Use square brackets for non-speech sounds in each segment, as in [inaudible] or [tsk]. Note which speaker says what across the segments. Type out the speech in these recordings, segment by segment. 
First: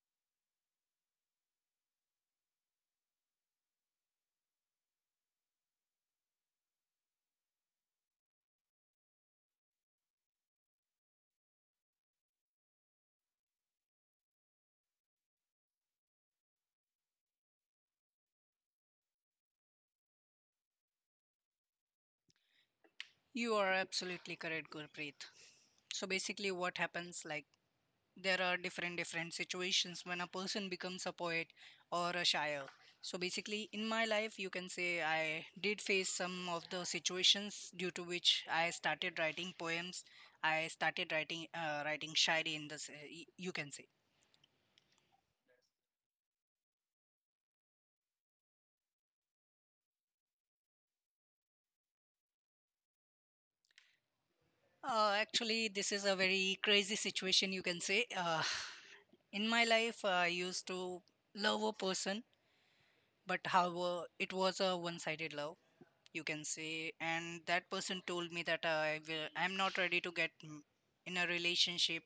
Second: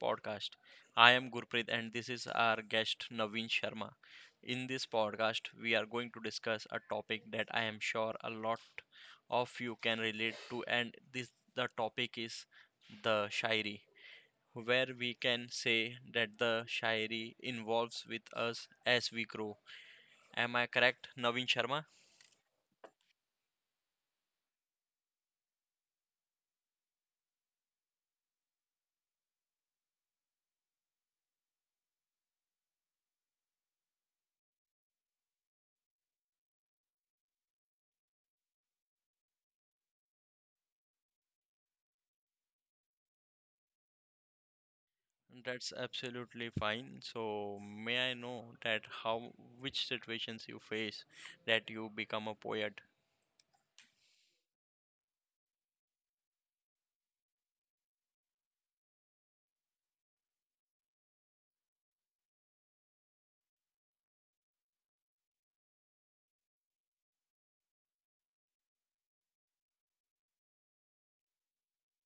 Speaker 1: Podcast. I am Gurpreet, and this is our guest Naveen Sharma. In this podcast, we are going to discuss a topic that I am sure a lot of you can relate to, and this the topic is the Shairi, where we can say that the Shairi involves with us as we grow. Am I correct, Naveen Sharma?
Speaker 2: You are absolutely correct, Gurpreet. So basically, what happens like there are different situations when a person becomes a poet or a shire. So basically, in my life, you can say I did face some of the situations due to which I started writing poems. I started writing writing shairi in this. You can say.
Speaker 1: That's absolutely fine. So, may I know that how which situations you face that you become a poet?
Speaker 2: Actually, this is a very crazy situation. You can say. In my life, I used to love a person. But however, it was a one-sided love, you can say. And that person told me that I'm not ready to get in a relationship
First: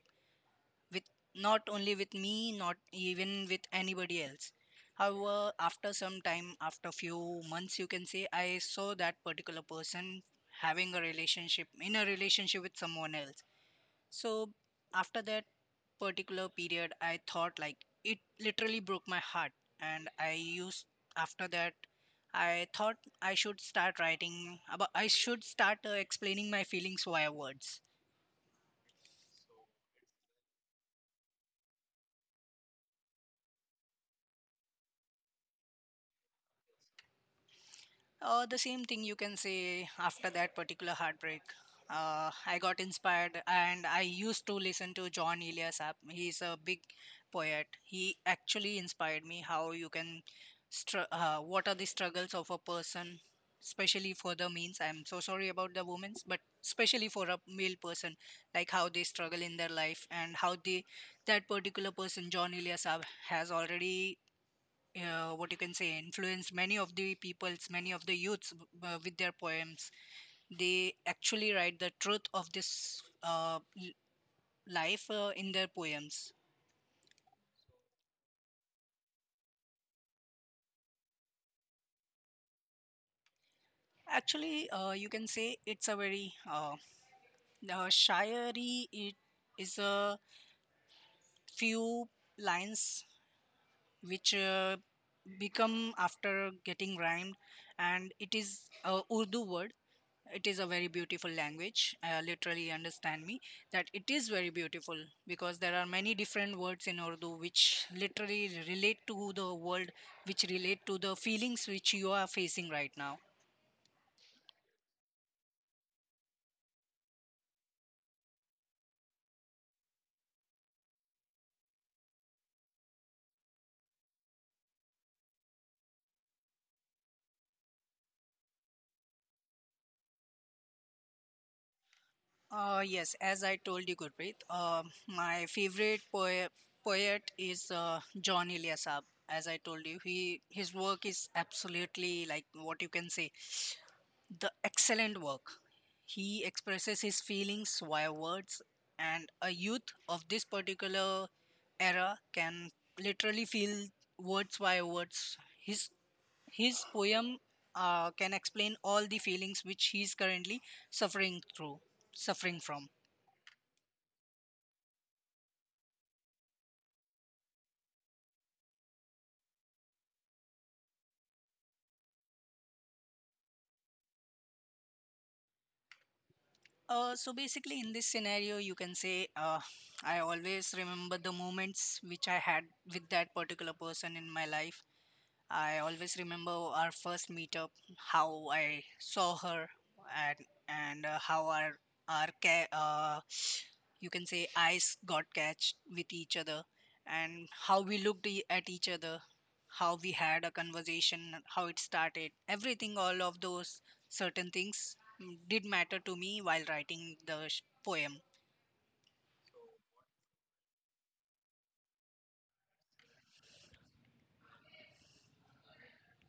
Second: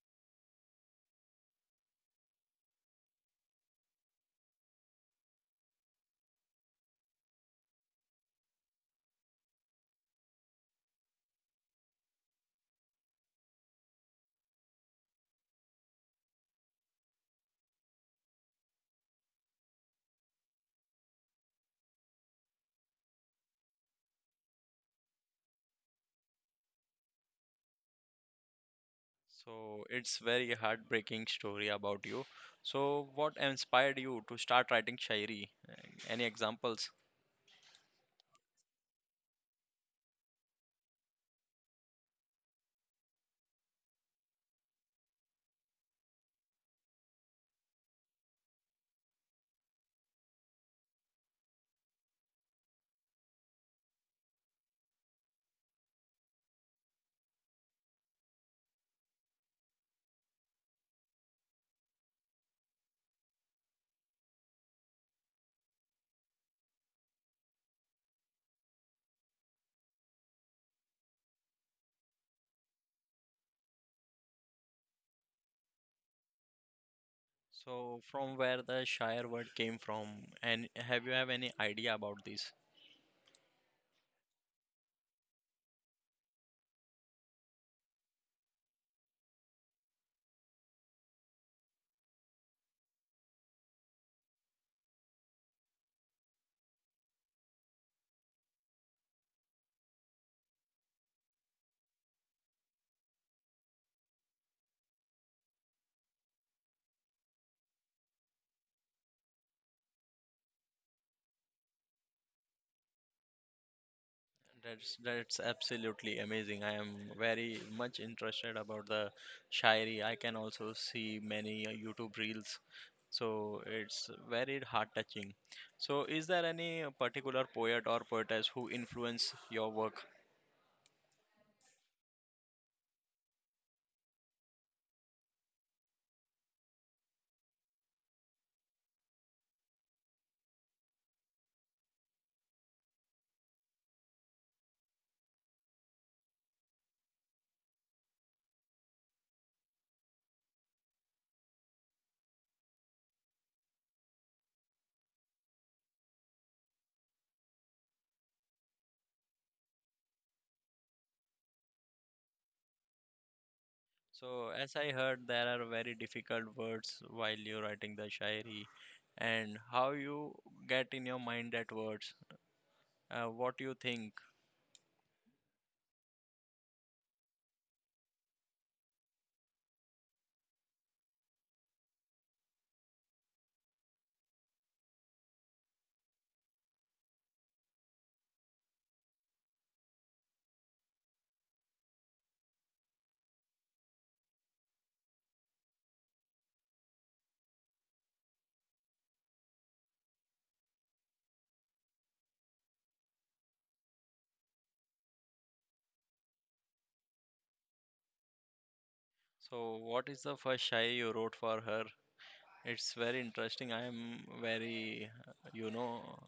Speaker 2: with, not only with me, not even with anybody else. However, after some time, after few months, you can say, I saw that particular person having a relationship in a relationship with someone else. So after that particular period, I thought like it literally broke my heart. And I used after that I thought I should start writing about I should start explaining my feelings via words.
Speaker 1: So, it's very heartbreaking story about you. So, what inspired you to start writing shairi? Any examples?
Speaker 2: The same thing, you can say, after that particular heartbreak. I got inspired and I used to listen to John Eliasap. He's a big poet. He actually inspired me how you can, what are the struggles of a person, especially for the means. I'm so sorry about the women's, but especially for a male person, like how they struggle in their life and how they, that particular person, John Eliasap, has already what you can say influenced many of the peoples, many of the youths w- with their poems. They actually write the truth of this life in their poems.
Speaker 1: So, from where the shair word came from, and have you have any idea about this?
Speaker 2: Actually, you can say it's a very shayari. It is a few lines which become after getting rhymed, and it is a Urdu word. It is a very beautiful language, literally understand me that it is very beautiful, because there are many different words in Urdu which literally relate to the world, which relate to the feelings which you are facing right now.
Speaker 1: That's absolutely amazing. I am very much interested about the Shairi. I can also see many YouTube reels, so it's very heart touching. So, is there any particular poet or poetess who influence your work?
Speaker 2: Yes, as I told you, Gurpreet, my favorite poet is John Eliasab. As I told you, he, his work is absolutely like, what you can say, the excellent work. He expresses his feelings via words, and a youth of this particular era can literally feel words via words. His his poem can explain all the feelings which he is currently suffering through, suffering from.
Speaker 1: So, as I heard, there are very difficult words while you're writing the Shairi, and how you get in your mind that words. What you think?
Speaker 2: So basically, in this scenario, you can say, I always remember the moments which I had with that particular person in my life. I always remember our first meetup, how I saw her, and how our our ca- uh, you can say, eyes got catched with each other, and how we looked at each other, how we had a conversation, how it started, everything. All of those certain things did matter to me while writing the poem.
Speaker 1: So, what is the first Shairi you wrote for her? It's very interesting. I am very, you know,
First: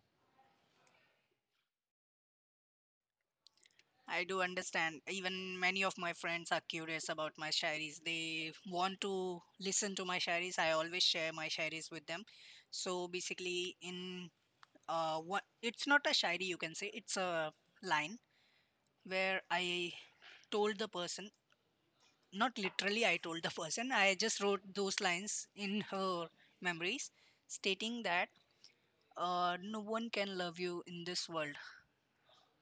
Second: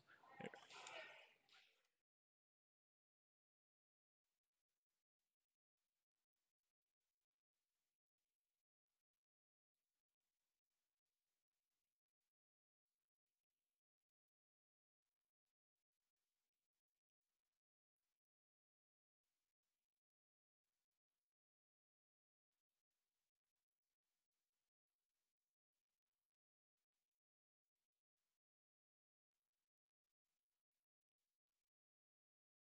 Speaker 2: I do understand. Even many of my friends are curious about my shairis. They want to listen to my shairis. I always share my shairis with them. So basically, in what it's not a shairi, you can say. It's a line where I told the person, not literally, I told the [laughs] person. I just wrote those lines in her memories, stating that no one can love you in this world.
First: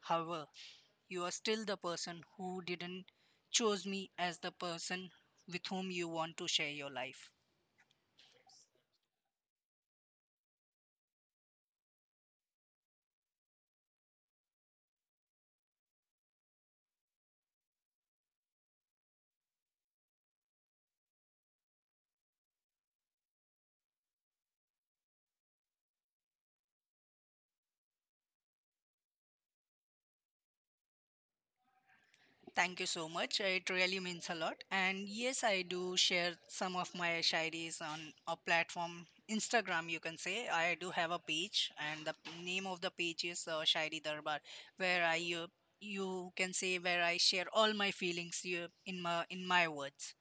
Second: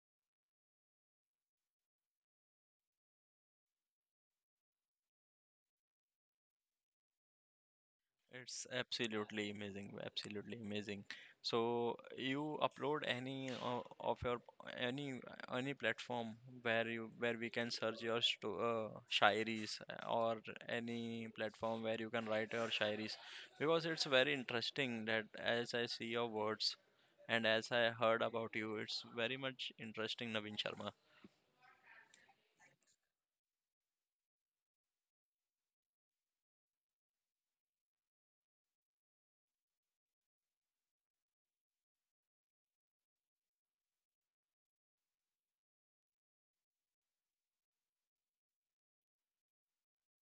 Speaker 2: However, you are still the person who didn't chose me as the person with whom you want to share your life.
Speaker 1: it's absolutely amazing, absolutely amazing. So you upload of your any any platform where you where we can search your sto shairis or any platform where you can write your shairis because it's very interesting that as I see your words and as I heard about you, it's very much interesting, Naveen Sharma.
Speaker 2: Thank you so much. It really means a lot. And yes, I do share some of my shairis on a platform, Instagram, you can say. I do have a page, and the name of the page is Shairi Darbar, where I, you can say, where I share all my feelings in my words.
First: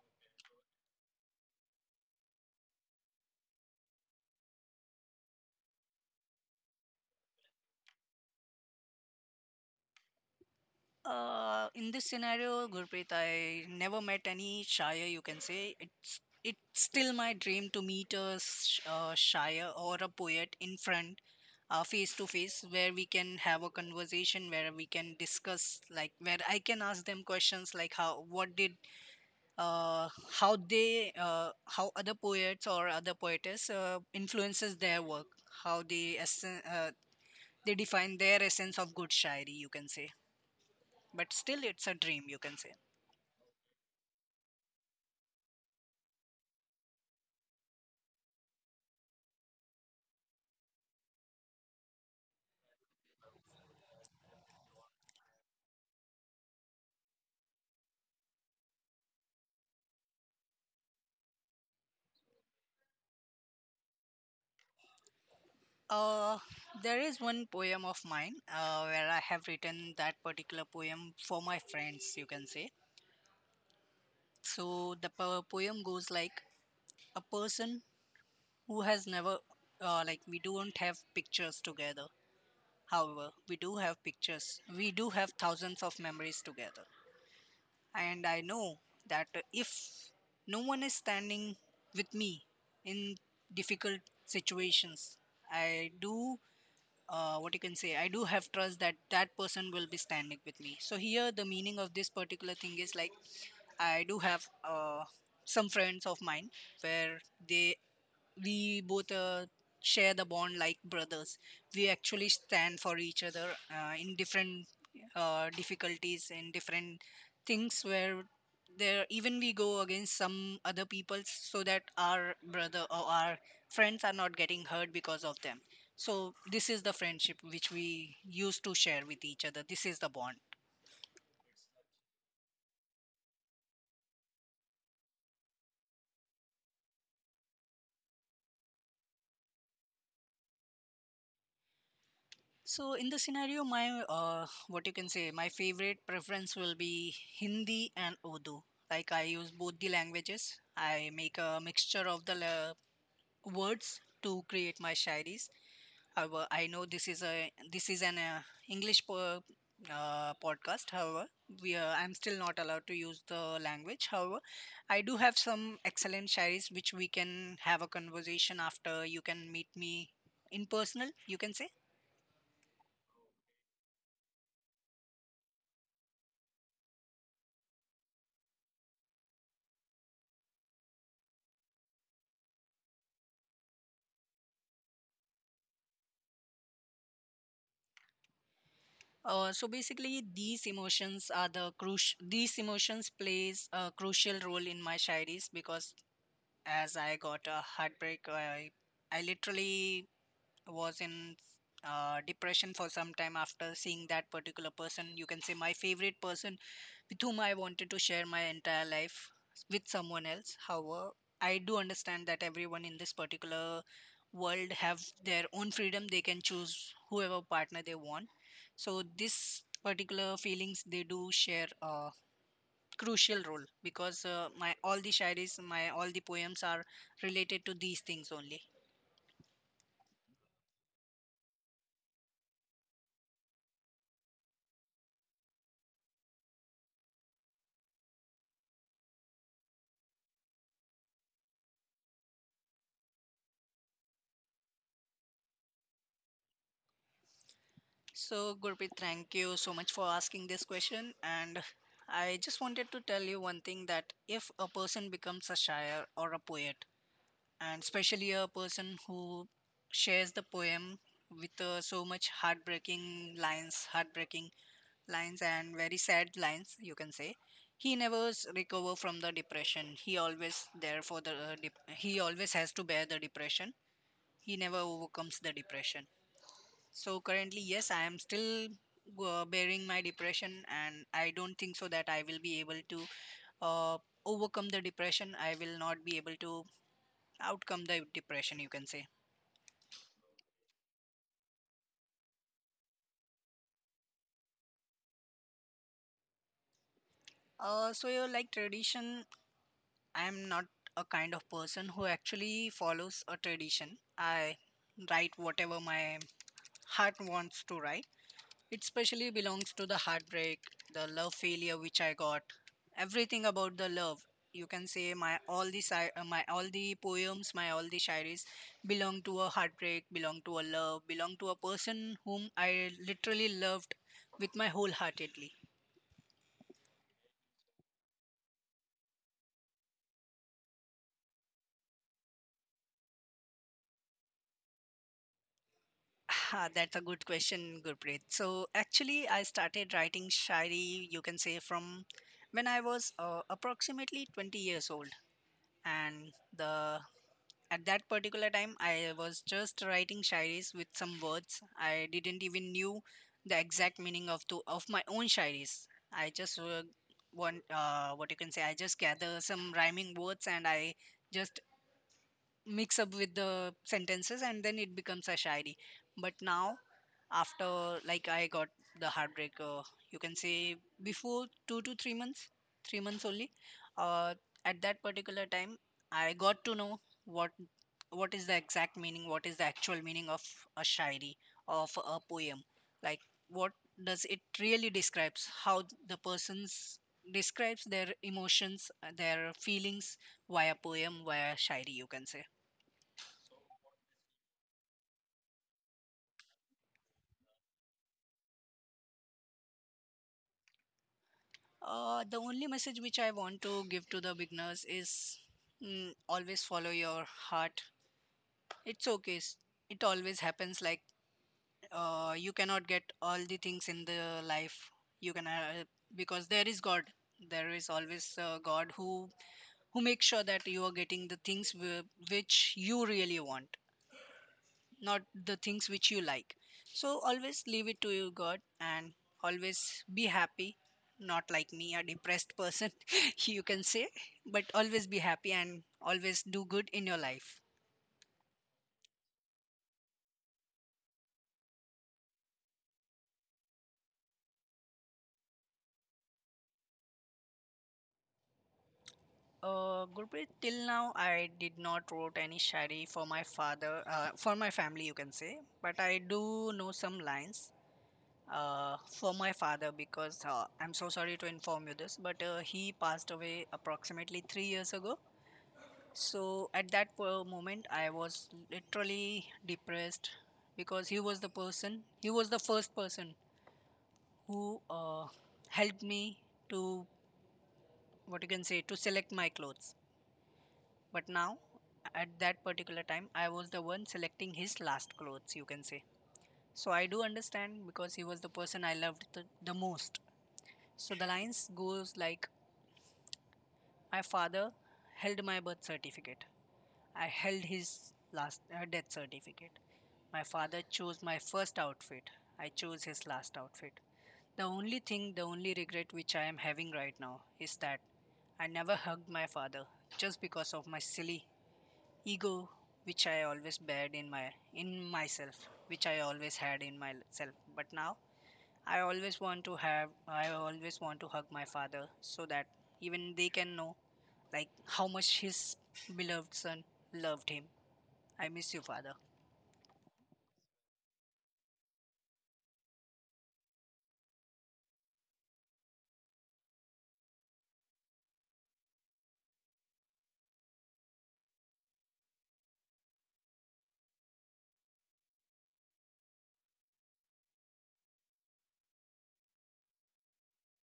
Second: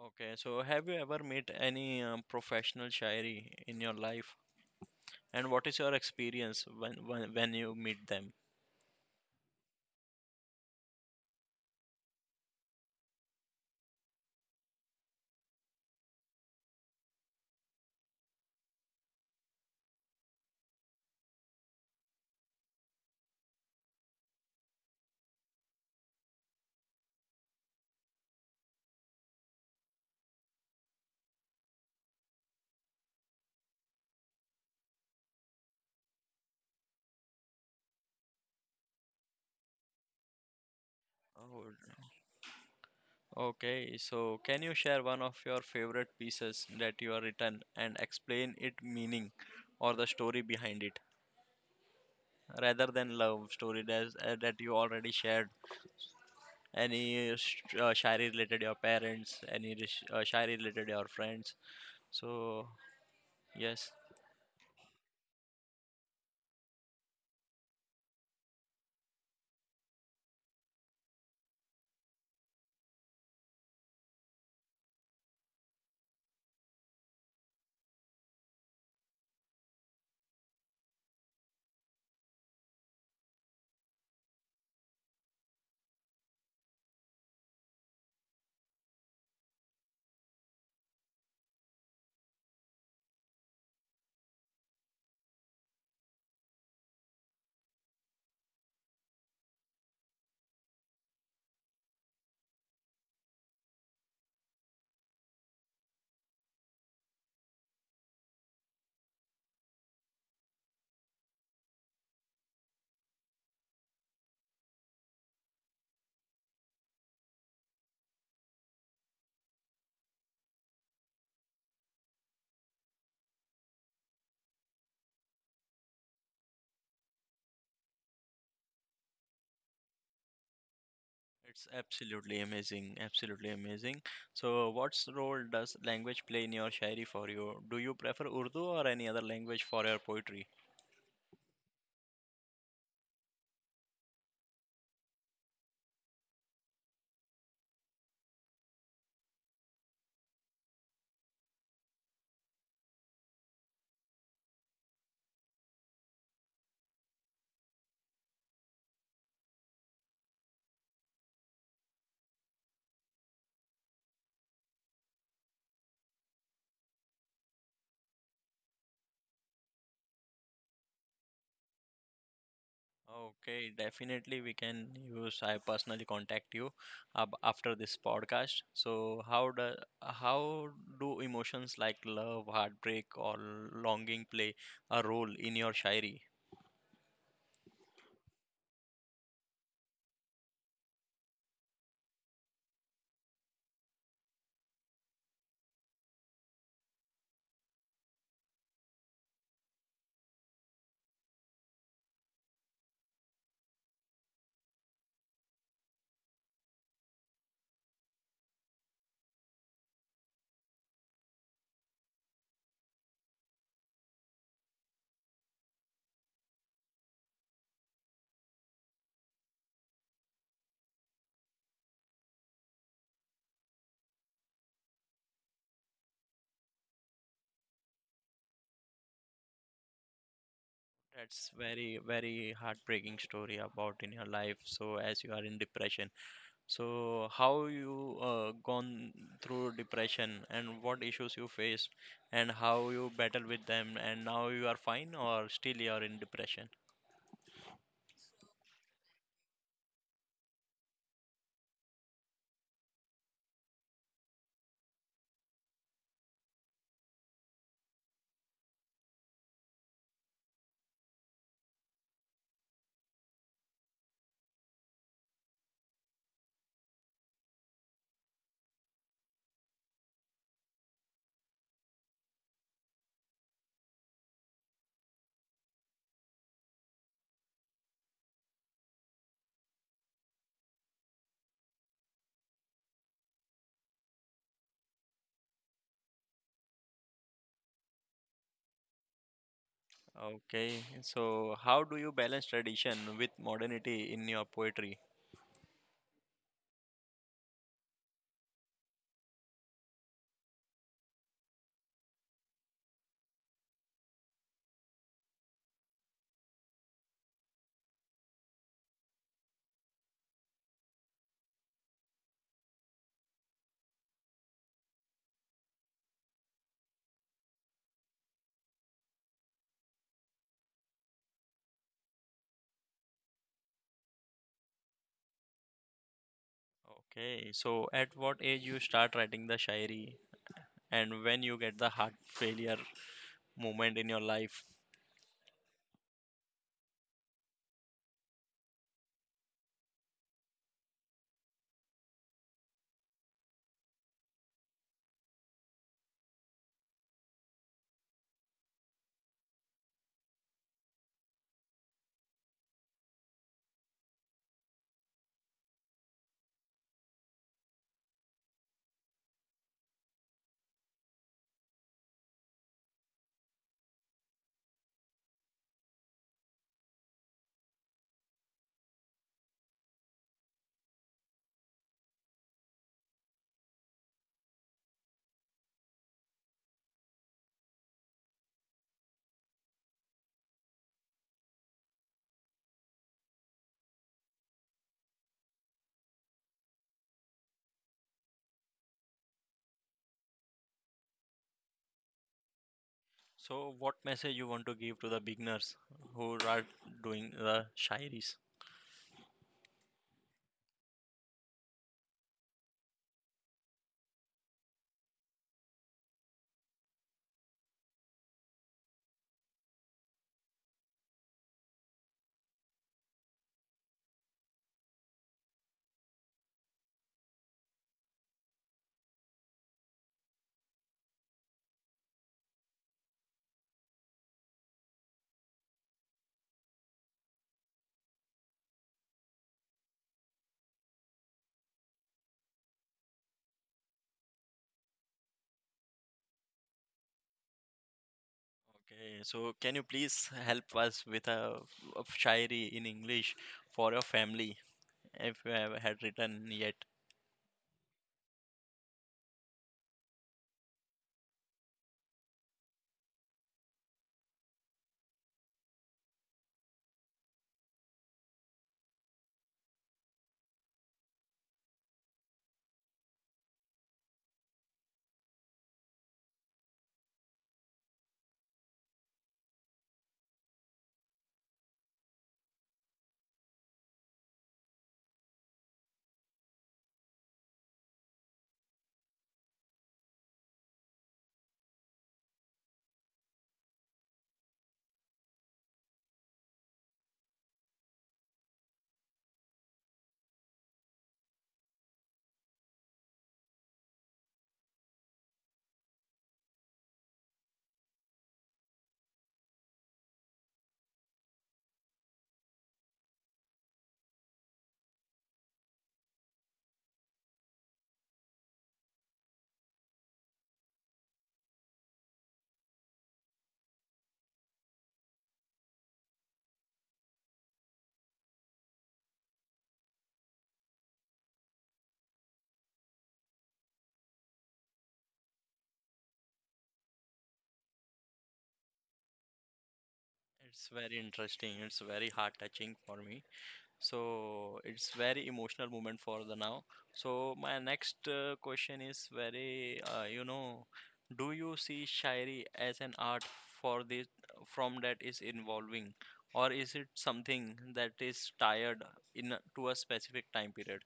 Speaker 1: Okay, so have you ever met any professional shairi in your life? And what is your experience when you meet them?
Speaker 2: In this scenario, Gurpreet, I never met any Shire, you can say. It's still my dream to meet a Shire or a poet in front, face to face, where we can have a conversation, where we can discuss, like where I can ask them questions like how, how they, how other poets or other poetess influences their work, how they, they define their essence of good Shairi, you can say. But still, it's a
Speaker 1: Oh,
Speaker 2: dream, you can say.
Speaker 1: okay, so can you share one of your favorite pieces that you have written and explain its meaning or the story behind it, rather than love story that, that you already shared? Any shairi related your parents, any shairi related your friends? So yes.
Speaker 2: Uh, there is one poem of mine where I have written that particular poem for my friends, you can say. So the poem goes like a person who has never, like, we don't have pictures together. However, we do have pictures. We do have thousands of memories together. And I know that if no one is standing with me in difficult situations, I do, what you can say I do have trust that that person will be standing with me. So here the meaning of this particular thing is like, I do have some friends of mine where they, we both share the bond like brothers. We actually stand for each other in different difficulties and different things, where there even we go against some other people so that our brother or our friends are not getting hurt because of them. So this is the friendship which we used to share with each other. This is the bond.
Speaker 1: It's absolutely amazing, absolutely amazing. So, what's role does language play in your shairi for you? Do you prefer Urdu or any other language for your poetry?
Speaker 2: So in this scenario, my, what you can say, my favorite preference will be Hindi and Urdu. Like, I use both the languages. I make a mixture of the words to create my shairis. However, I know this is a this is an English podcast. However, we I'm still not allowed to use the language. However, I do have some excellent shairis which we can have a conversation after. You can meet me in personal. You can say.
Speaker 1: Okay, definitely we can use. I personally contact you ab after this podcast. So how do emotions like love, heartbreak, or longing play a role in your shairi?
Speaker 2: So basically, these emotions are the crucial. These emotions plays a crucial role in my shairis, because as I got a heartbreak, I literally was in depression for some time after seeing that particular person. You can say, my favorite person with whom I wanted to share my entire life, with someone else. However, I do understand that everyone in this particular world have their own freedom. They can choose whoever partner they want. So this particular feelings, they do share a crucial role because my all the shairis, my all the poems are related to these things only.
Speaker 1: That's very very heartbreaking story about in your life. So as you are in depression, so, how you gone through depression and what issues you faced and how you battle with them and now you are fine or still you are in depression?
Speaker 2: So, Gurpreet, thank you so much for asking this question. And I just wanted to tell you one thing, that if a person becomes a shire or a poet, and especially a person who shares the poem with so much heartbreaking lines, and very sad lines, you can say, he never recover from the depression. He always there for the, he always has to bear the depression. He never overcomes the depression. So currently, yes, I am still bearing my depression, and I don't think so that I will be able to uh, overcome the depression. I will not be able to outcome the depression, you can say.
Speaker 1: Okay. So, how do you balance tradition with modernity in your poetry?
Speaker 2: So you like tradition. I am not a kind of person who actually follows a tradition. I write whatever my heart wants to write. It specially belongs to the heartbreak, the love failure which I got, everything about the love. You can say, my all the my all the poems, my all the shairis belong to a heartbreak, belong to a love, belong to a person whom I literally loved with my wholeheartedly.
Speaker 1: Okay. So, at what age you start writing the shairi and when you get the heart failure moment in your life?
Speaker 2: Ah, that's a good question, Gurpreet. So actually, I started writing shairi, you can say, from when I was approximately 20 years old, and the at that particular time, I was just writing shairis with some words. I didn't even knew the exact meaning of my own shairis. I just want what you can say. I just gather some rhyming words and I just mix up with the sentences, and then it becomes a shairi. But now, after, like, I got the heartbreaker, you can say, before 2 to 3 months, 3 months only, uh, at that particular time, I got to know what what is the exact meaning, what is the actual meaning of a shairi, of a poem. Like, what does it really describes, how the persons describes their emotions, their feelings via poem, via shairi, you can say.
Speaker 1: So, what message you want to give to the beginners who are doing the shairis?
Speaker 2: The only message which I want to give to the beginners is, always follow your heart. It's okay. It always happens. Like, you cannot get all the things in the life. You can because there is God. There is always God who makes sure that you are getting the things which you really want, not the things which you like. So always leave it to you, God, and always be happy. Not like me, a depressed person, [laughs] you can say, but always be happy and always do good in your life.
Speaker 1: Okay, so can you please help us with a shairi in English for your family if you have had written yet?
Speaker 2: Gurpreet, till now I did not wrote any shairi for my father, for my family, you can say, but I do know some lines for my father because I'm so sorry to inform you this, but he passed away approximately 3 years ago. So at that moment, I was literally depressed because he was the person, he was the first person who helped me to, what you can say, to select my clothes. But now, at that particular time, I was the one selecting his last clothes, you can say. So I do understand because he was the person I loved the most. So the lines goes like, my father held my birth certificate. I held his last death certificate. My father chose my first outfit. I chose his last outfit. The only thing, the only regret which I am having right now is that I never hugged my father just because of my silly ego which I always bared in my in myself, which I always had in myself. But now I always want to hug my father so that even they can know like how much his beloved son loved him. I miss you, father.
Speaker 1: It's very interesting. It's very heart touching for me. So it's very emotional moment for the now. So my next question is very, you know, do you see shairi as an art for this from that is involving, or is it something that is tied to a specific time period?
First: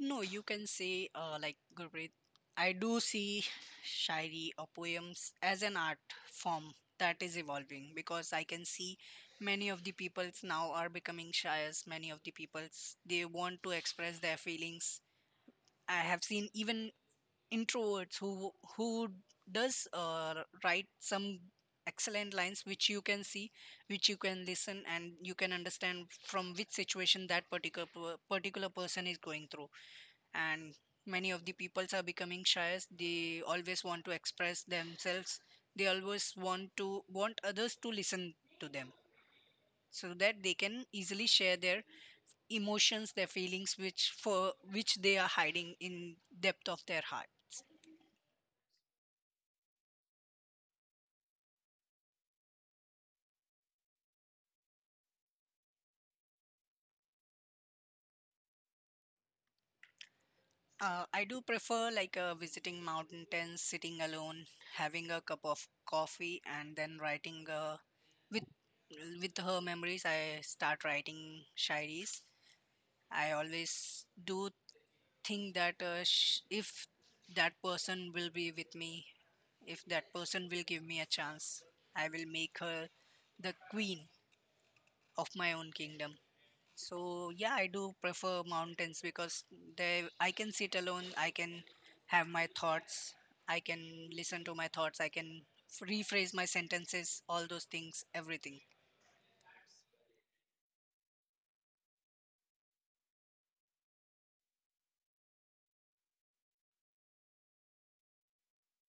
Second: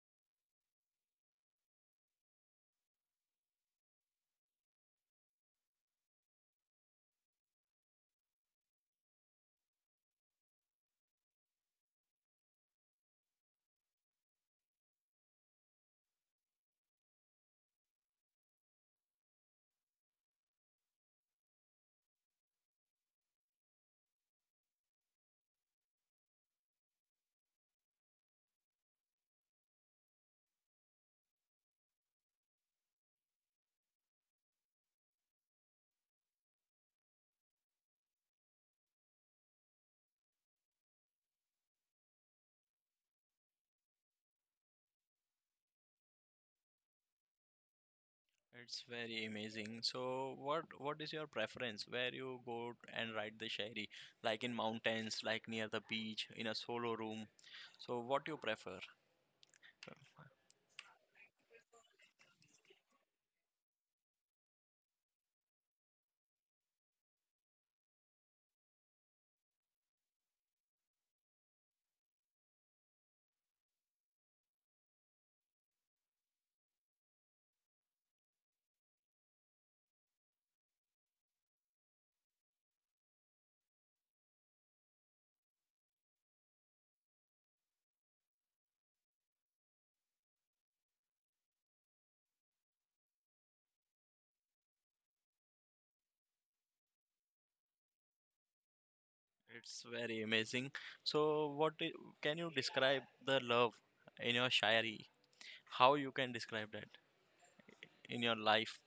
Speaker 2: No, you can say, like Gurpreet, I do see shairi or poems as an art form that is evolving because I can see many of the peoples now are becoming shayas. Many of the peoples, they want to express their feelings. I have seen even introverts who who does write some excellent lines which you can see, which you can listen and you can understand from which situation that particular person is going through, and many of the peoples are becoming shy. They always want to express themselves. They always want others to listen to them so that they can easily share their emotions, their feelings, which for which they are hiding in depth of their hearts.
Speaker 1: It's very amazing. So, what is your preference? Where you go and ride the Shairi? Like in mountains, like near the beach, in a solo room. So, what you prefer?
Speaker 2: I do prefer like visiting mountain tents, sitting alone, having a cup of coffee, and then writing with her memories. I start writing shairis. I always do think that if that person will be with me, if that person will give me a chance, I will make her the queen of my own kingdom. So yeah, I do prefer mountains because they I can sit alone, I can have my thoughts, I can listen to my thoughts, I can rephrase my sentences, all those things, everything.
Speaker 1: It's very amazing. So, can you describe the love in your Shairi? How you can describe that in your life?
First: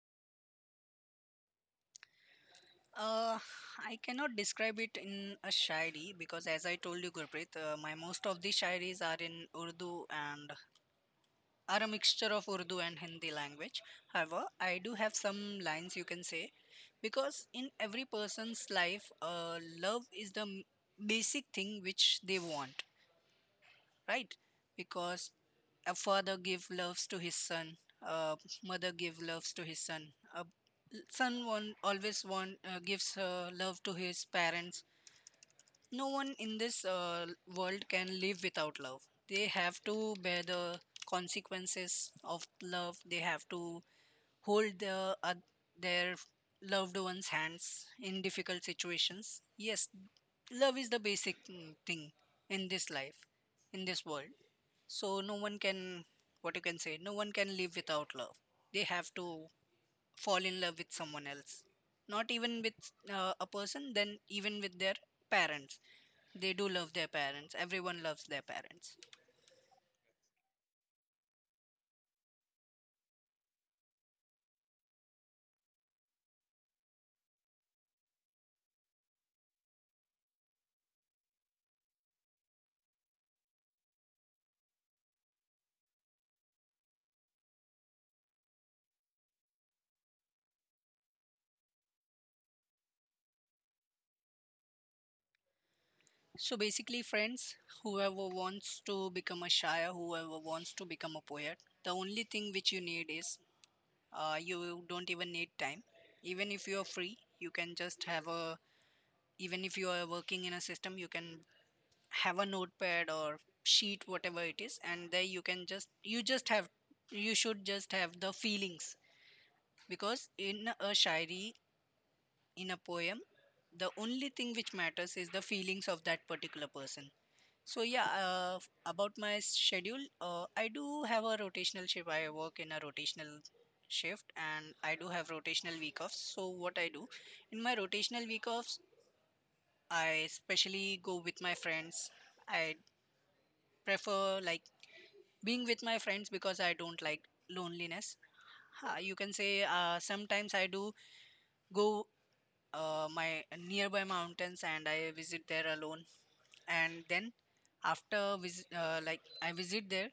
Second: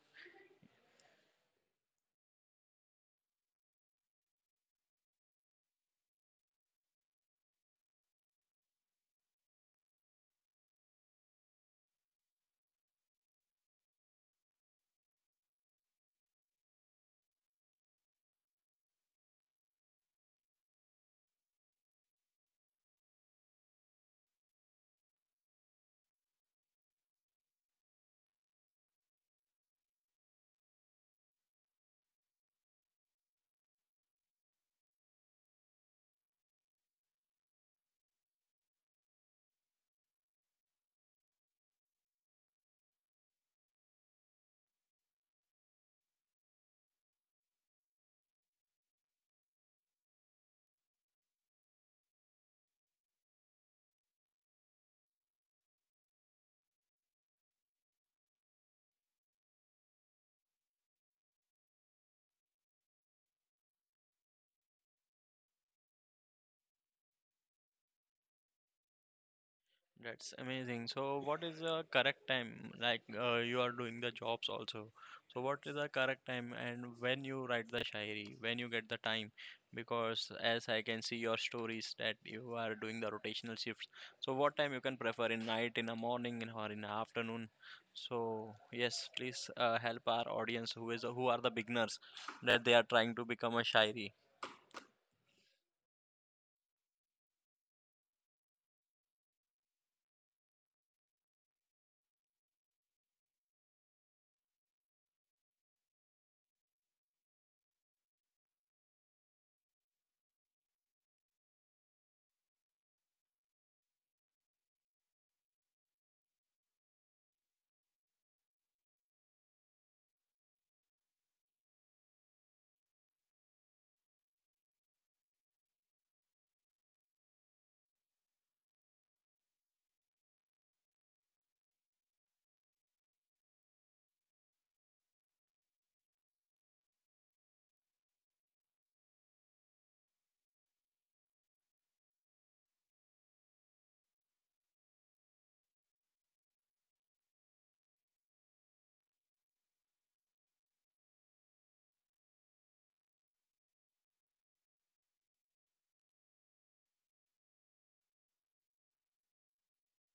Speaker 2: Uh, I cannot describe it in a shairi because, as I told you, Gurpreet, my most of the shairis are in Urdu and are a mixture of Urdu and Hindi language. However, I do have some lines, you can say, because in every person's life, love is the basic thing which they want, right? Because a father give loves to his son, a mother give loves to his son, a son one always want gives love to his parents. No one in this world can live without love. They have to bear the consequences of love. They have to hold their loved ones' hands in difficult situations. Yes, love is the basic thing in this life, in this world. So no one can, what you can say, no one can live without love. They have to fall in love with someone else. Not even with a person, then even with their parents. They do love their parents. Everyone loves their parents.
Speaker 1: That's amazing. So, what is the correct time? Like, you are doing the jobs also. So, what is the correct time and when you write the shairi, when you get the time? Because as I can see your stories that you are doing the rotational shifts. So, what time you can prefer in night, in the morning, in or in the afternoon? So, yes, please help our audience who are the beginners that they are trying to become a shairi.
Speaker 2: So basically, friends, whoever wants to become a shire, whoever wants to become a poet, the only thing which you need is you don't even need time. Even if you are free, you can just have a, even if you are working in a system, you can have a notepad or sheet, whatever it is, and there you can you just you should just have the feelings. Because in a shairi, in a poem, the only thing which matters is the feelings of that particular person. So yeah, about my schedule, I do have a rotational shift. I work in a rotational shift, and I do have rotational week offs. So what I do in my rotational week offs, I especially go with my friends. I prefer like being with my friends because I don't like loneliness. Ha, you can say, sometimes I do go my nearby mountains and I visit there alone, and then after visit, like I visit there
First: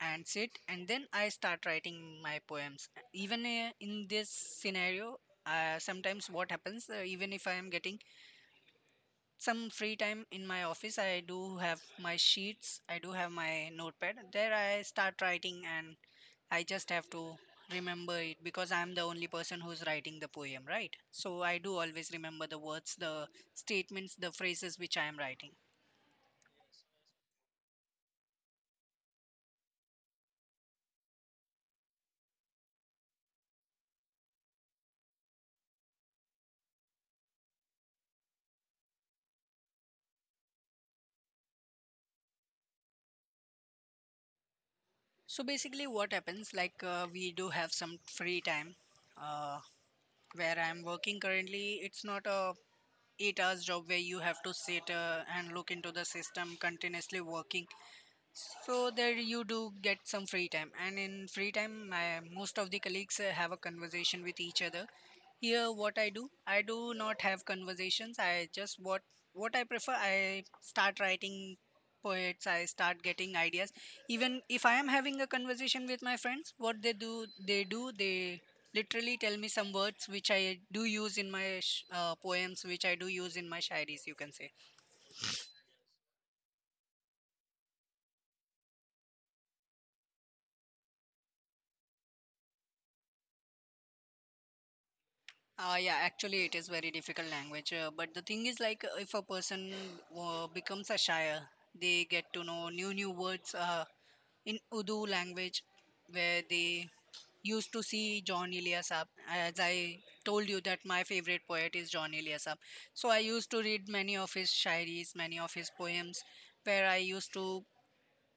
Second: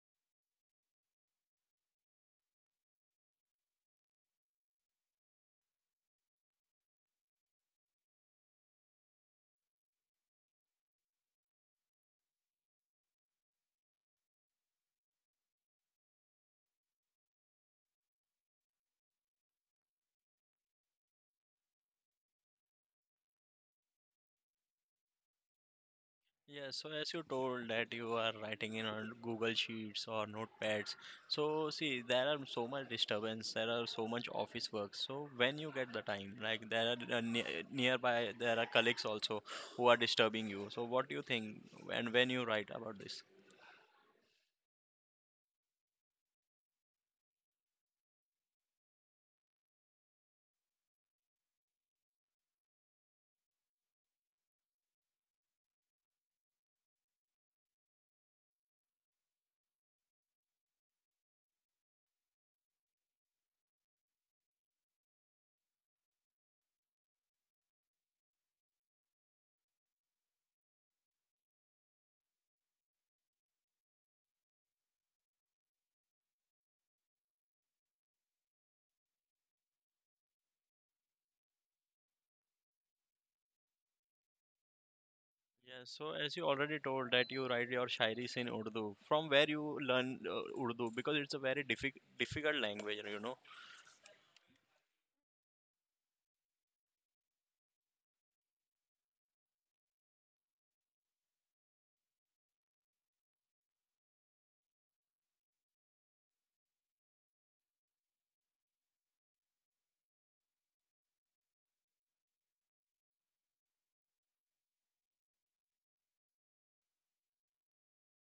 Speaker 2: and sit, and then I start writing my poems. Even in this scenario, sometimes what happens, even if I am getting some free time in my office, I do have my sheets, I do have my notepad. There I start writing, and I just have to remember it because I'm the only person who's writing the poem, right? So I do always remember the words, the statements, the phrases which I am writing.
Speaker 1: Yeah, so as you told that you are writing in on Google Sheets or notepads, so see there are so much disturbance, there are so much office work. So when you get the time, like there are nearby, there are colleagues also who are disturbing you. So what do you think, and when you write about this?
Speaker 2: So basically, what happens like we do have some free time. Uh, where I'm working currently, it's not a 8 hours job where you have to sit and look into the system continuously working. So there you do get some free time, and in free time, most of the colleagues have a conversation with each other. Here, what I do not have conversations. I just what I prefer. I start writing poets. I start getting ideas. Even if I am having a conversation with my friends, what they do, they literally tell me some words which I do use in my poems, which I do use in my shairis. You can say.
Speaker 1: Yeah, so as you already told that you write your shairis in Urdu, from where you learn Urdu because it's a very difficult language, you know.
Speaker 2: Yeah, actually, it is very difficult language. But the thing is, like, if a person becomes a shyer, they get to know new words. In Urdu language, where they used to see John Eliasab. As I told you that my favorite poet is John Eliasab, so I used to read many of his shairis, many of his poems, where I used to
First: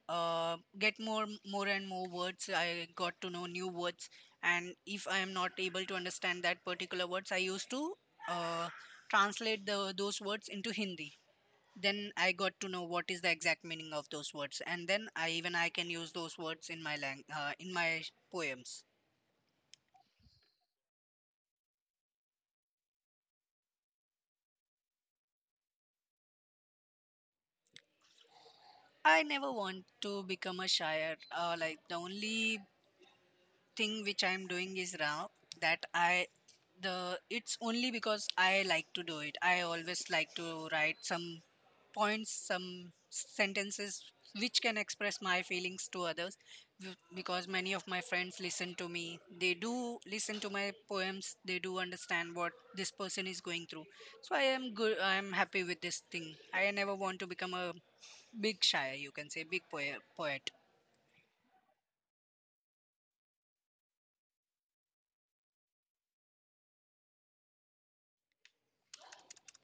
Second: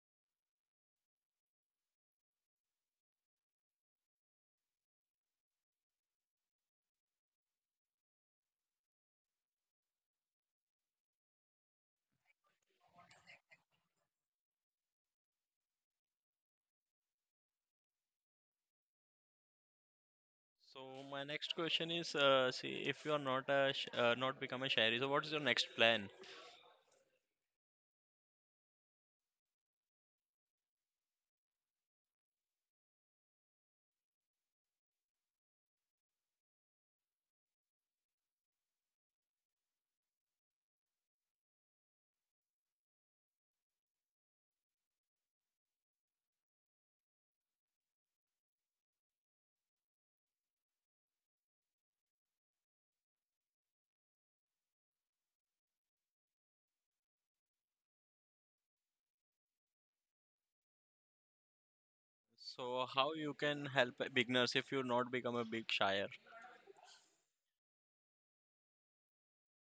Speaker 2: get more and more words. I got to know new words, and if I am not able to understand that particular words, I used to uh, translate the those words into Hindi. Then I got to know what is the exact meaning of those words, and then I can use those words in my in my poems.
Speaker 1: So my next question is, see, if you are not not become a shayari, so what is your next plan?
Speaker 2: I never want to become a shire, like the only thing which I'm doing is now that I the it's only because I like to do it. I always like to write some points, some sentences which can express my feelings to others, because many of my friends listen to me. They do listen to my poems. They do understand what this person is going through. So I am good. I am happy with this thing. I never want to become a big shire, you can say, big poet. Poet.
Speaker 1: So how you can help beginners if you not become a big shire?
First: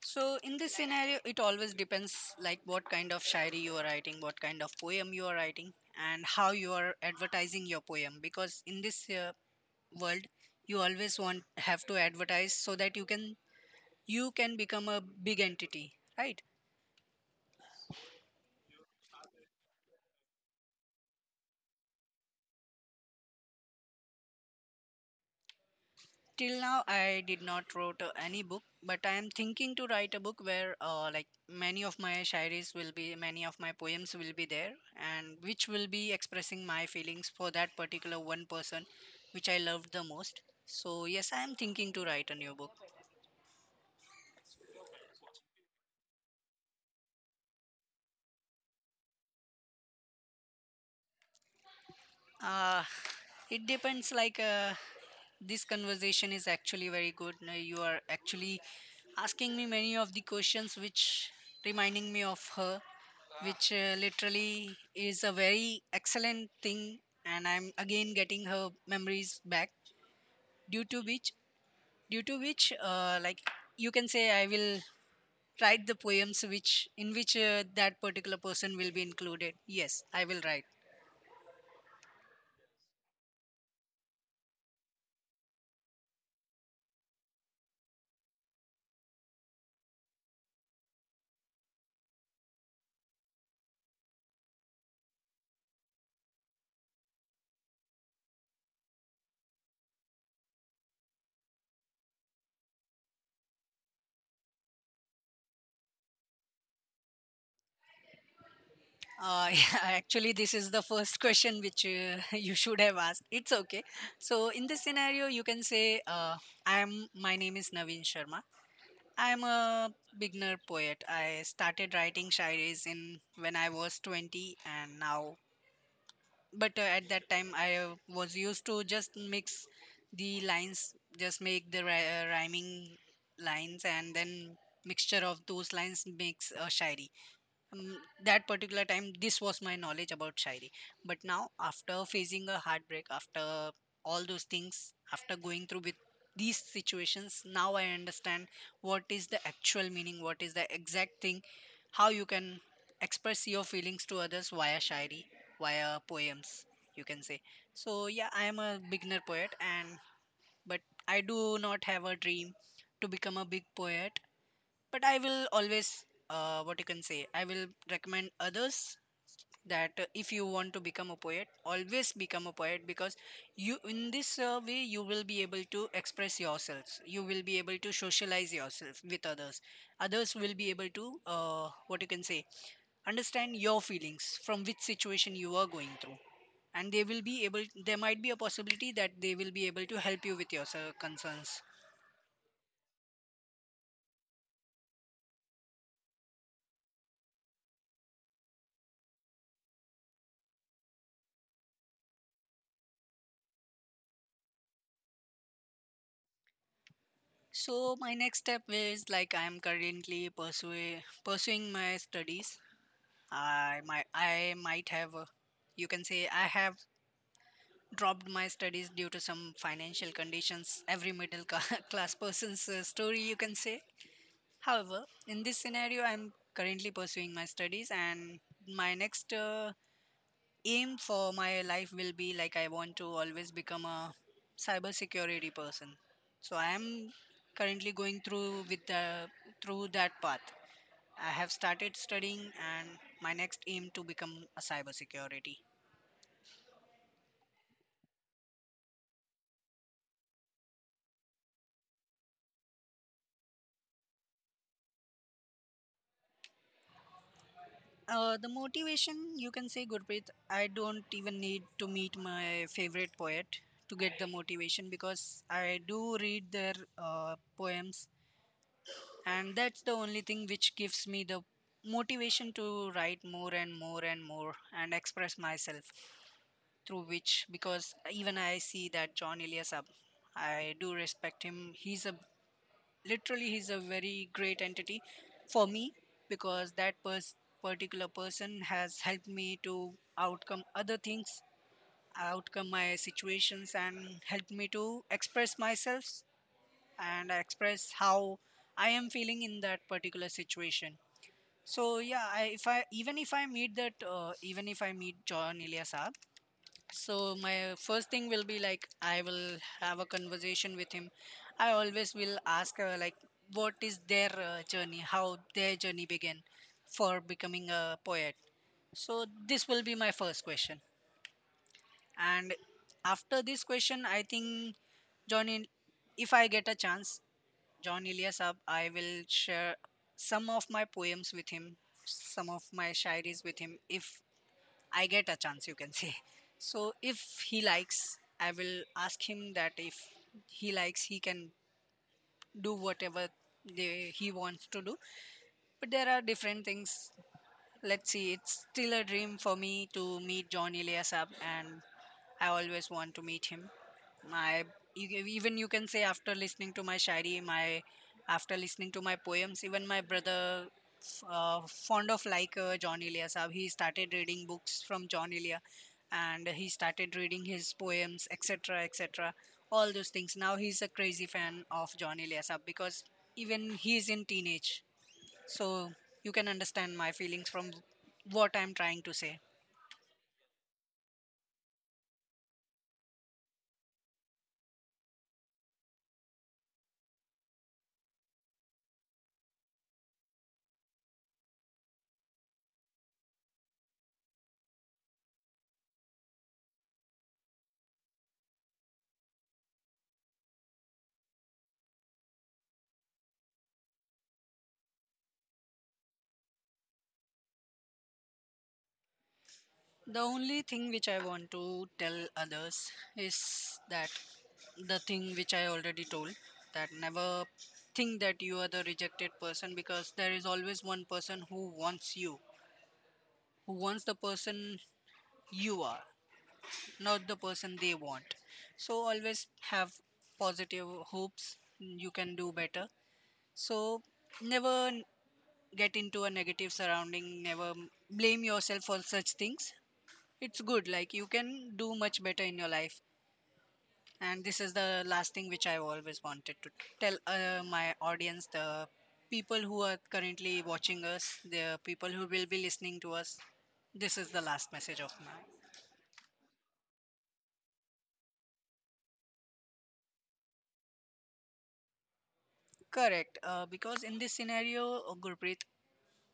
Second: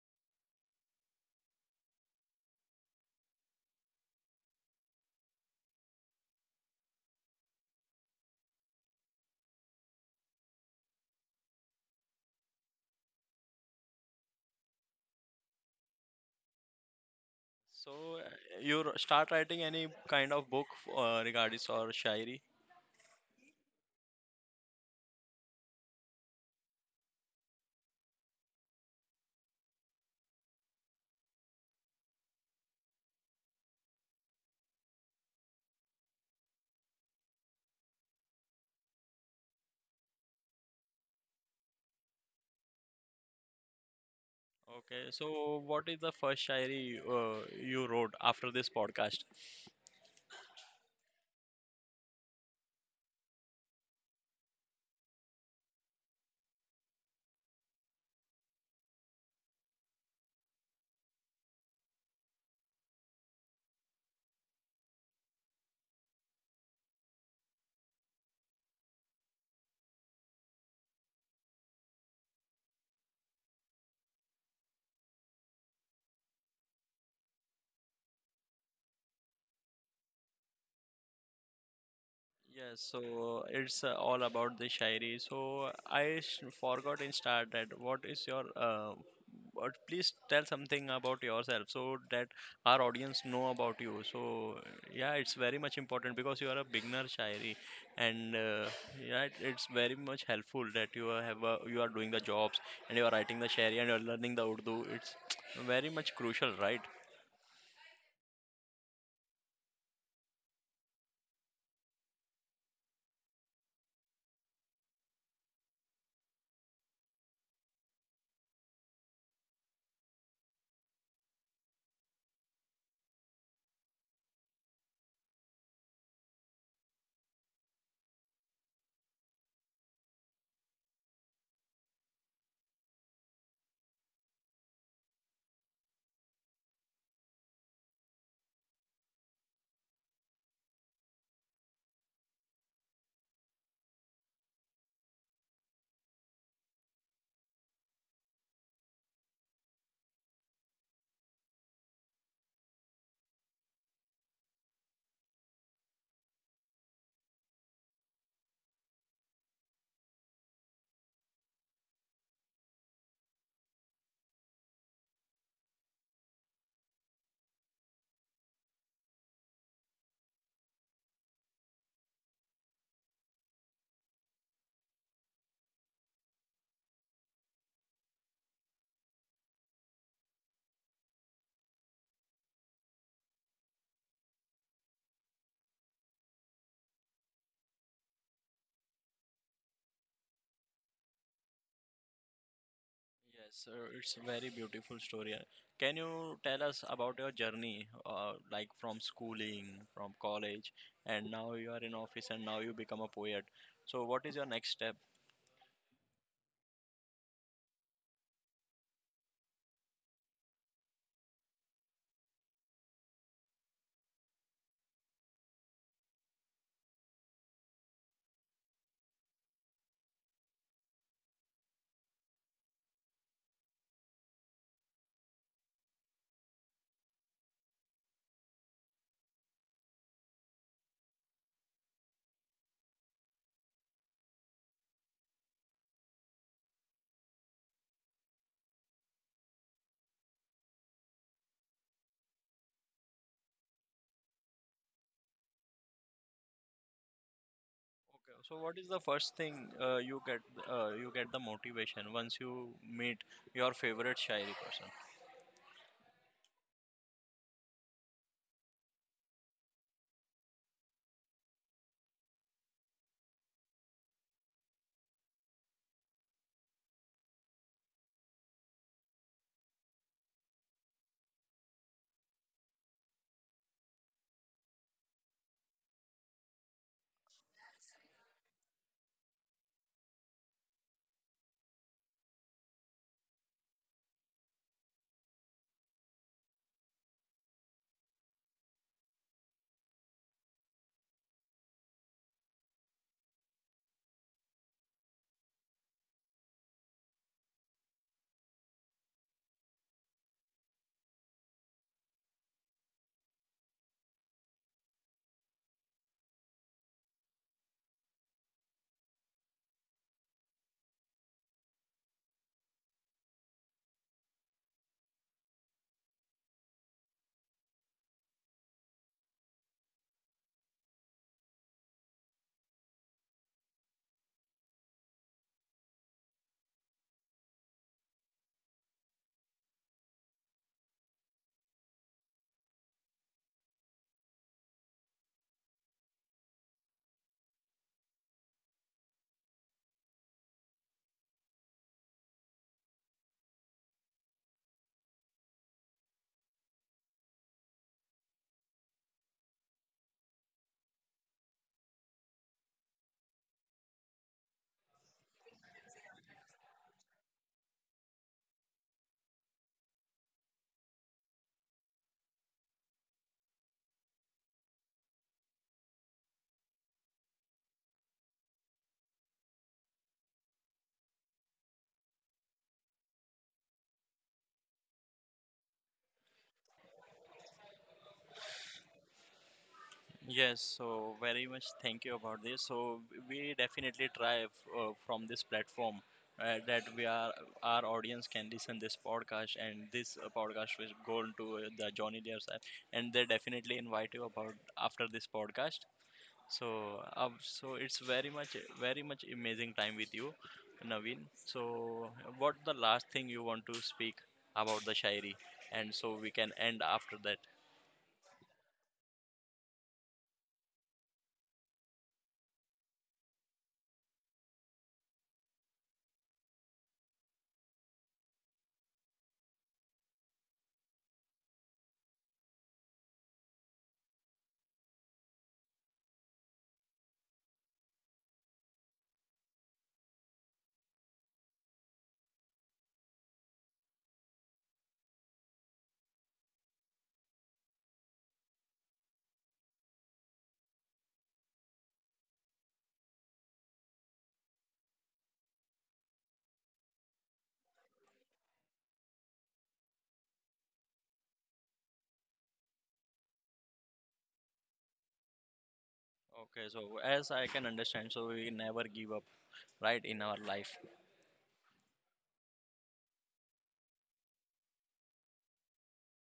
Speaker 2: So in this scenario, it always depends like what kind of shairi you are writing, what kind of poem you are writing, and how you are advertising your poem. Because in this world, you always want have to advertise so that you can become a big entity, right?
Speaker 1: So you start writing any kind of book regarding or shayari.
Speaker 2: Till now, I did not wrote any book, but I am thinking to write a book where, like many of my shairis will be, many of my poems will be there, and which will be expressing my feelings for that particular one person, which I loved the most. So yes, I am thinking to write a new book.
Speaker 1: Okay, so what is the first shayari you wrote after this podcast?
Speaker 2: Uh, it depends. Like this conversation is actually very good. Now you are actually asking me many of the questions, which reminding me of her, which literally is a very excellent thing, and I'm again getting her memories back, due to which due to which, like you can say, I will write the poems which in which that particular person will be included. Yes, I will write.
Speaker 1: Yes, so it's all about the shairi. So forgot in start that what is your what please tell something about yourself so that our audience know about you. So yeah, it's very much important because you are a beginner shairi, and yeah, it's very much helpful that you are doing the jobs and you are writing the shairi and you are learning the Urdu. It's [tsk] very much crucial, right?
Speaker 2: [laughs] Yeah, actually this is the first question which [laughs] you should have asked. It's okay. So in this scenario, you can say, I am my name is Naveen Sharma. I'm a beginner poet. I started writing shairis in when I was 20 and now but at that time I was used to just mix the lines, just make the rhyming lines, and then mixture of those lines makes a shairi. Mm, that particular time this was my knowledge about shairi. But now after facing a heartbreak, after all those things, after going through with these situations, now I understand what is the actual meaning, what is the exact thing, how you can express your feelings to others via shairi, via poems, you can say. So yeah, I am a beginner poet, and but I do not have a dream to become a big poet. But I will always, what you can say, I will recommend others that if you want to become a poet, always become a poet, because you in this way you will be able to express yourselves, you will be able to socialize yourself with others. Others will be able to, what you can say, understand your feelings, from which situation you are going through, and they will be able, there might be a possibility that they will be able to help you with your concerns.
Speaker 1: Yes, sir, it's a very beautiful story. Can you tell us about your journey, like from schooling, from college, and now you are in office and now you become a poet. So what is your next step?
Speaker 2: So my next step is like I'm currently pursuing my studies. I might have, you can say, I have dropped my studies due to some financial conditions. Every [laughs] class person's story, you can say. However, in this scenario, I'm currently pursuing my studies, and my next aim for my life will be like I want to always become a cybersecurity person. So I am currently going through with the through that path. I have started studying, and my next aim to become a cybersecurity.
Speaker 1: Okay, so what is the first thing you get the motivation once you meet your favorite shairi person?
Speaker 2: The motivation, you can say, Gurpreet, I don't even need to meet my favorite poet to get the motivation, because I do read their poems, and that's the only thing which gives me the motivation to write more and more and more and express myself through which, because even I see that John Eliasab, I do respect him, he's a, literally he's a very great entity for me, because that particular person has helped me to outcome other things, outcome my situations, and helped me to express myself and express how I am feeling in that particular situation. So yeah, if I, even if I meet that even if I meet John Ilyasab, so my first thing will be like I will have a conversation with him. I always will ask like what is their journey, how their journey began for becoming a poet. So this will be my first question. And after this question, I think John, Il- if I get a chance, John Ilyasab, I will share some of my poems with him, some of my shairis with him, if I get a chance, you can [laughs] say. So if he likes, I will ask him that if he likes, he can do whatever he wants to do. But there are different things. Let's see, it's still a dream for me to meet John Ilyasab, and I always want to meet him. My, even you can say, after listening to my shairi, my, after listening to my poems, even my brother fond of like John Elia Saab. He started reading books from John Elia, and he started reading his poems, etc., etc. All those things. Now he's a crazy fan of John Elia Saab because even he is in teenage. So you can understand my feelings from what I'm trying to say.
Speaker 1: Yes, so very much thank you about this. So we definitely try from this platform that we are our audience can listen this podcast and this podcast will go into the Johnny Depp side and they definitely invite you about after this podcast. So so it's very much amazing time with you, Naveen. So what the last thing you want to speak about the Shairi and so we can end after that.
Speaker 2: The only thing which I want to tell others is that the thing which I already told, that never think that you are the rejected person, because there is always one person who wants you, who wants the person you are, not the person they want. So always have positive hopes, you can do better. So never get into a negative surrounding, never blame yourself for such things. It's good. Like you can do much better in your life. And this is the last thing which I always wanted to tell, my audience, the people who are currently watching us, the people who will be listening to us. This is the last message of mine.
Speaker 1: Okay, so as I can understand, so we never give up, right, in our life.
Speaker 2: Correct. Because in this scenario, Gurpreet,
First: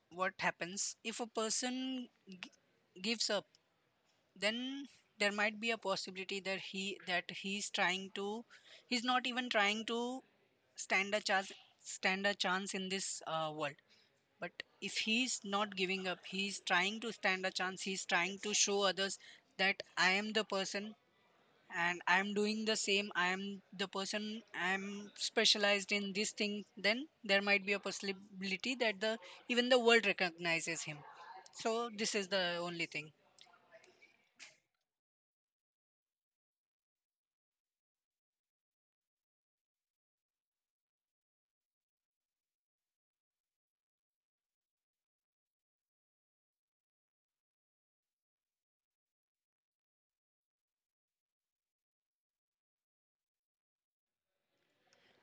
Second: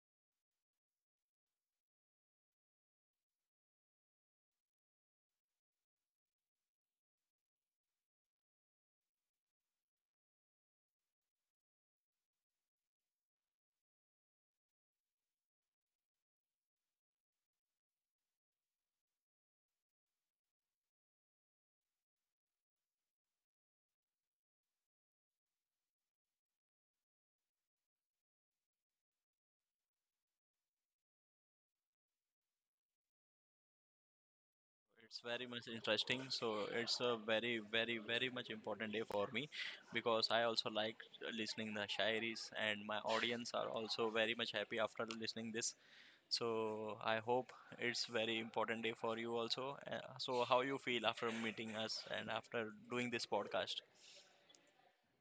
Speaker 2: what happens if a person gives up, then there might be a possibility that he that he's trying to, he's not even trying to stand a chance, stand a chance in this world. But if he's not giving up, he's trying to stand a chance, he's trying to show others that I am the person, and I am doing the same, I am the person I am, specialized in this thing, then there might be a possibility that the, even the world recognizes him. So this is the only thing.
Speaker 1: It's very much interesting. So it's a very, very, very much important day for me because I also like listening the shairis and my audience are also very much happy after listening this. So I hope it's very important day for you also. So how you feel after meeting us and after doing this podcast?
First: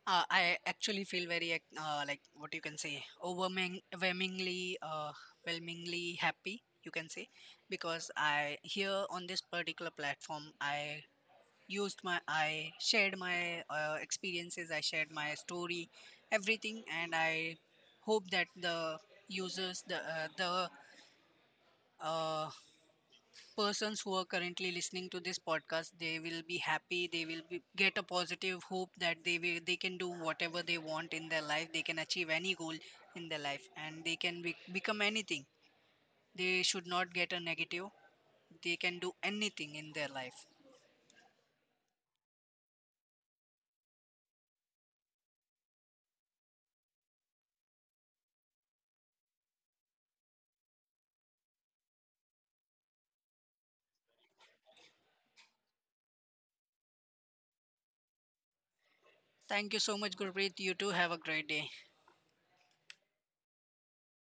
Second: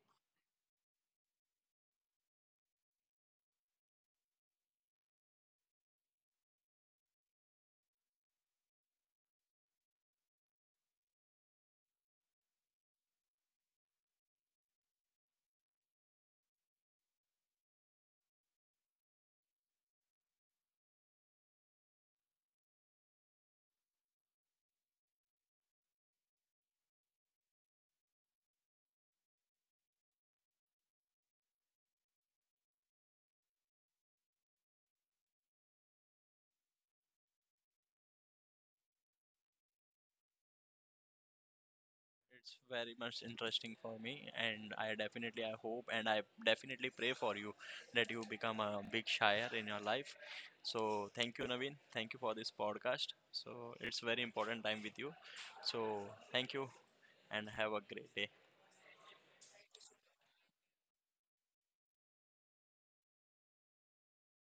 Speaker 2: I actually feel very like what you can say overwhelming, overwhelmingly, overwhelmingly happy, you can say, because I here on this particular platform, I used my, I shared my experiences, I shared my story, everything, and I hope that the users, the uh, persons who are currently listening to this podcast, they will be happy, they will be, get a positive hope, that they will, they can do whatever they want in their life, they can achieve any goal in their life, and they can be, become anything, they should not get a negative, they can do anything in their life.
Speaker 1: It's very much interesting for me, and I definitely I hope and I definitely pray for you that you become a big shire in your life. So thank you, Naveen. Thank you for this podcast. So it's very important time with you. So thank you and have a great day.
Speaker 2: Thank you so much, Gurpreet, you too, have a great day.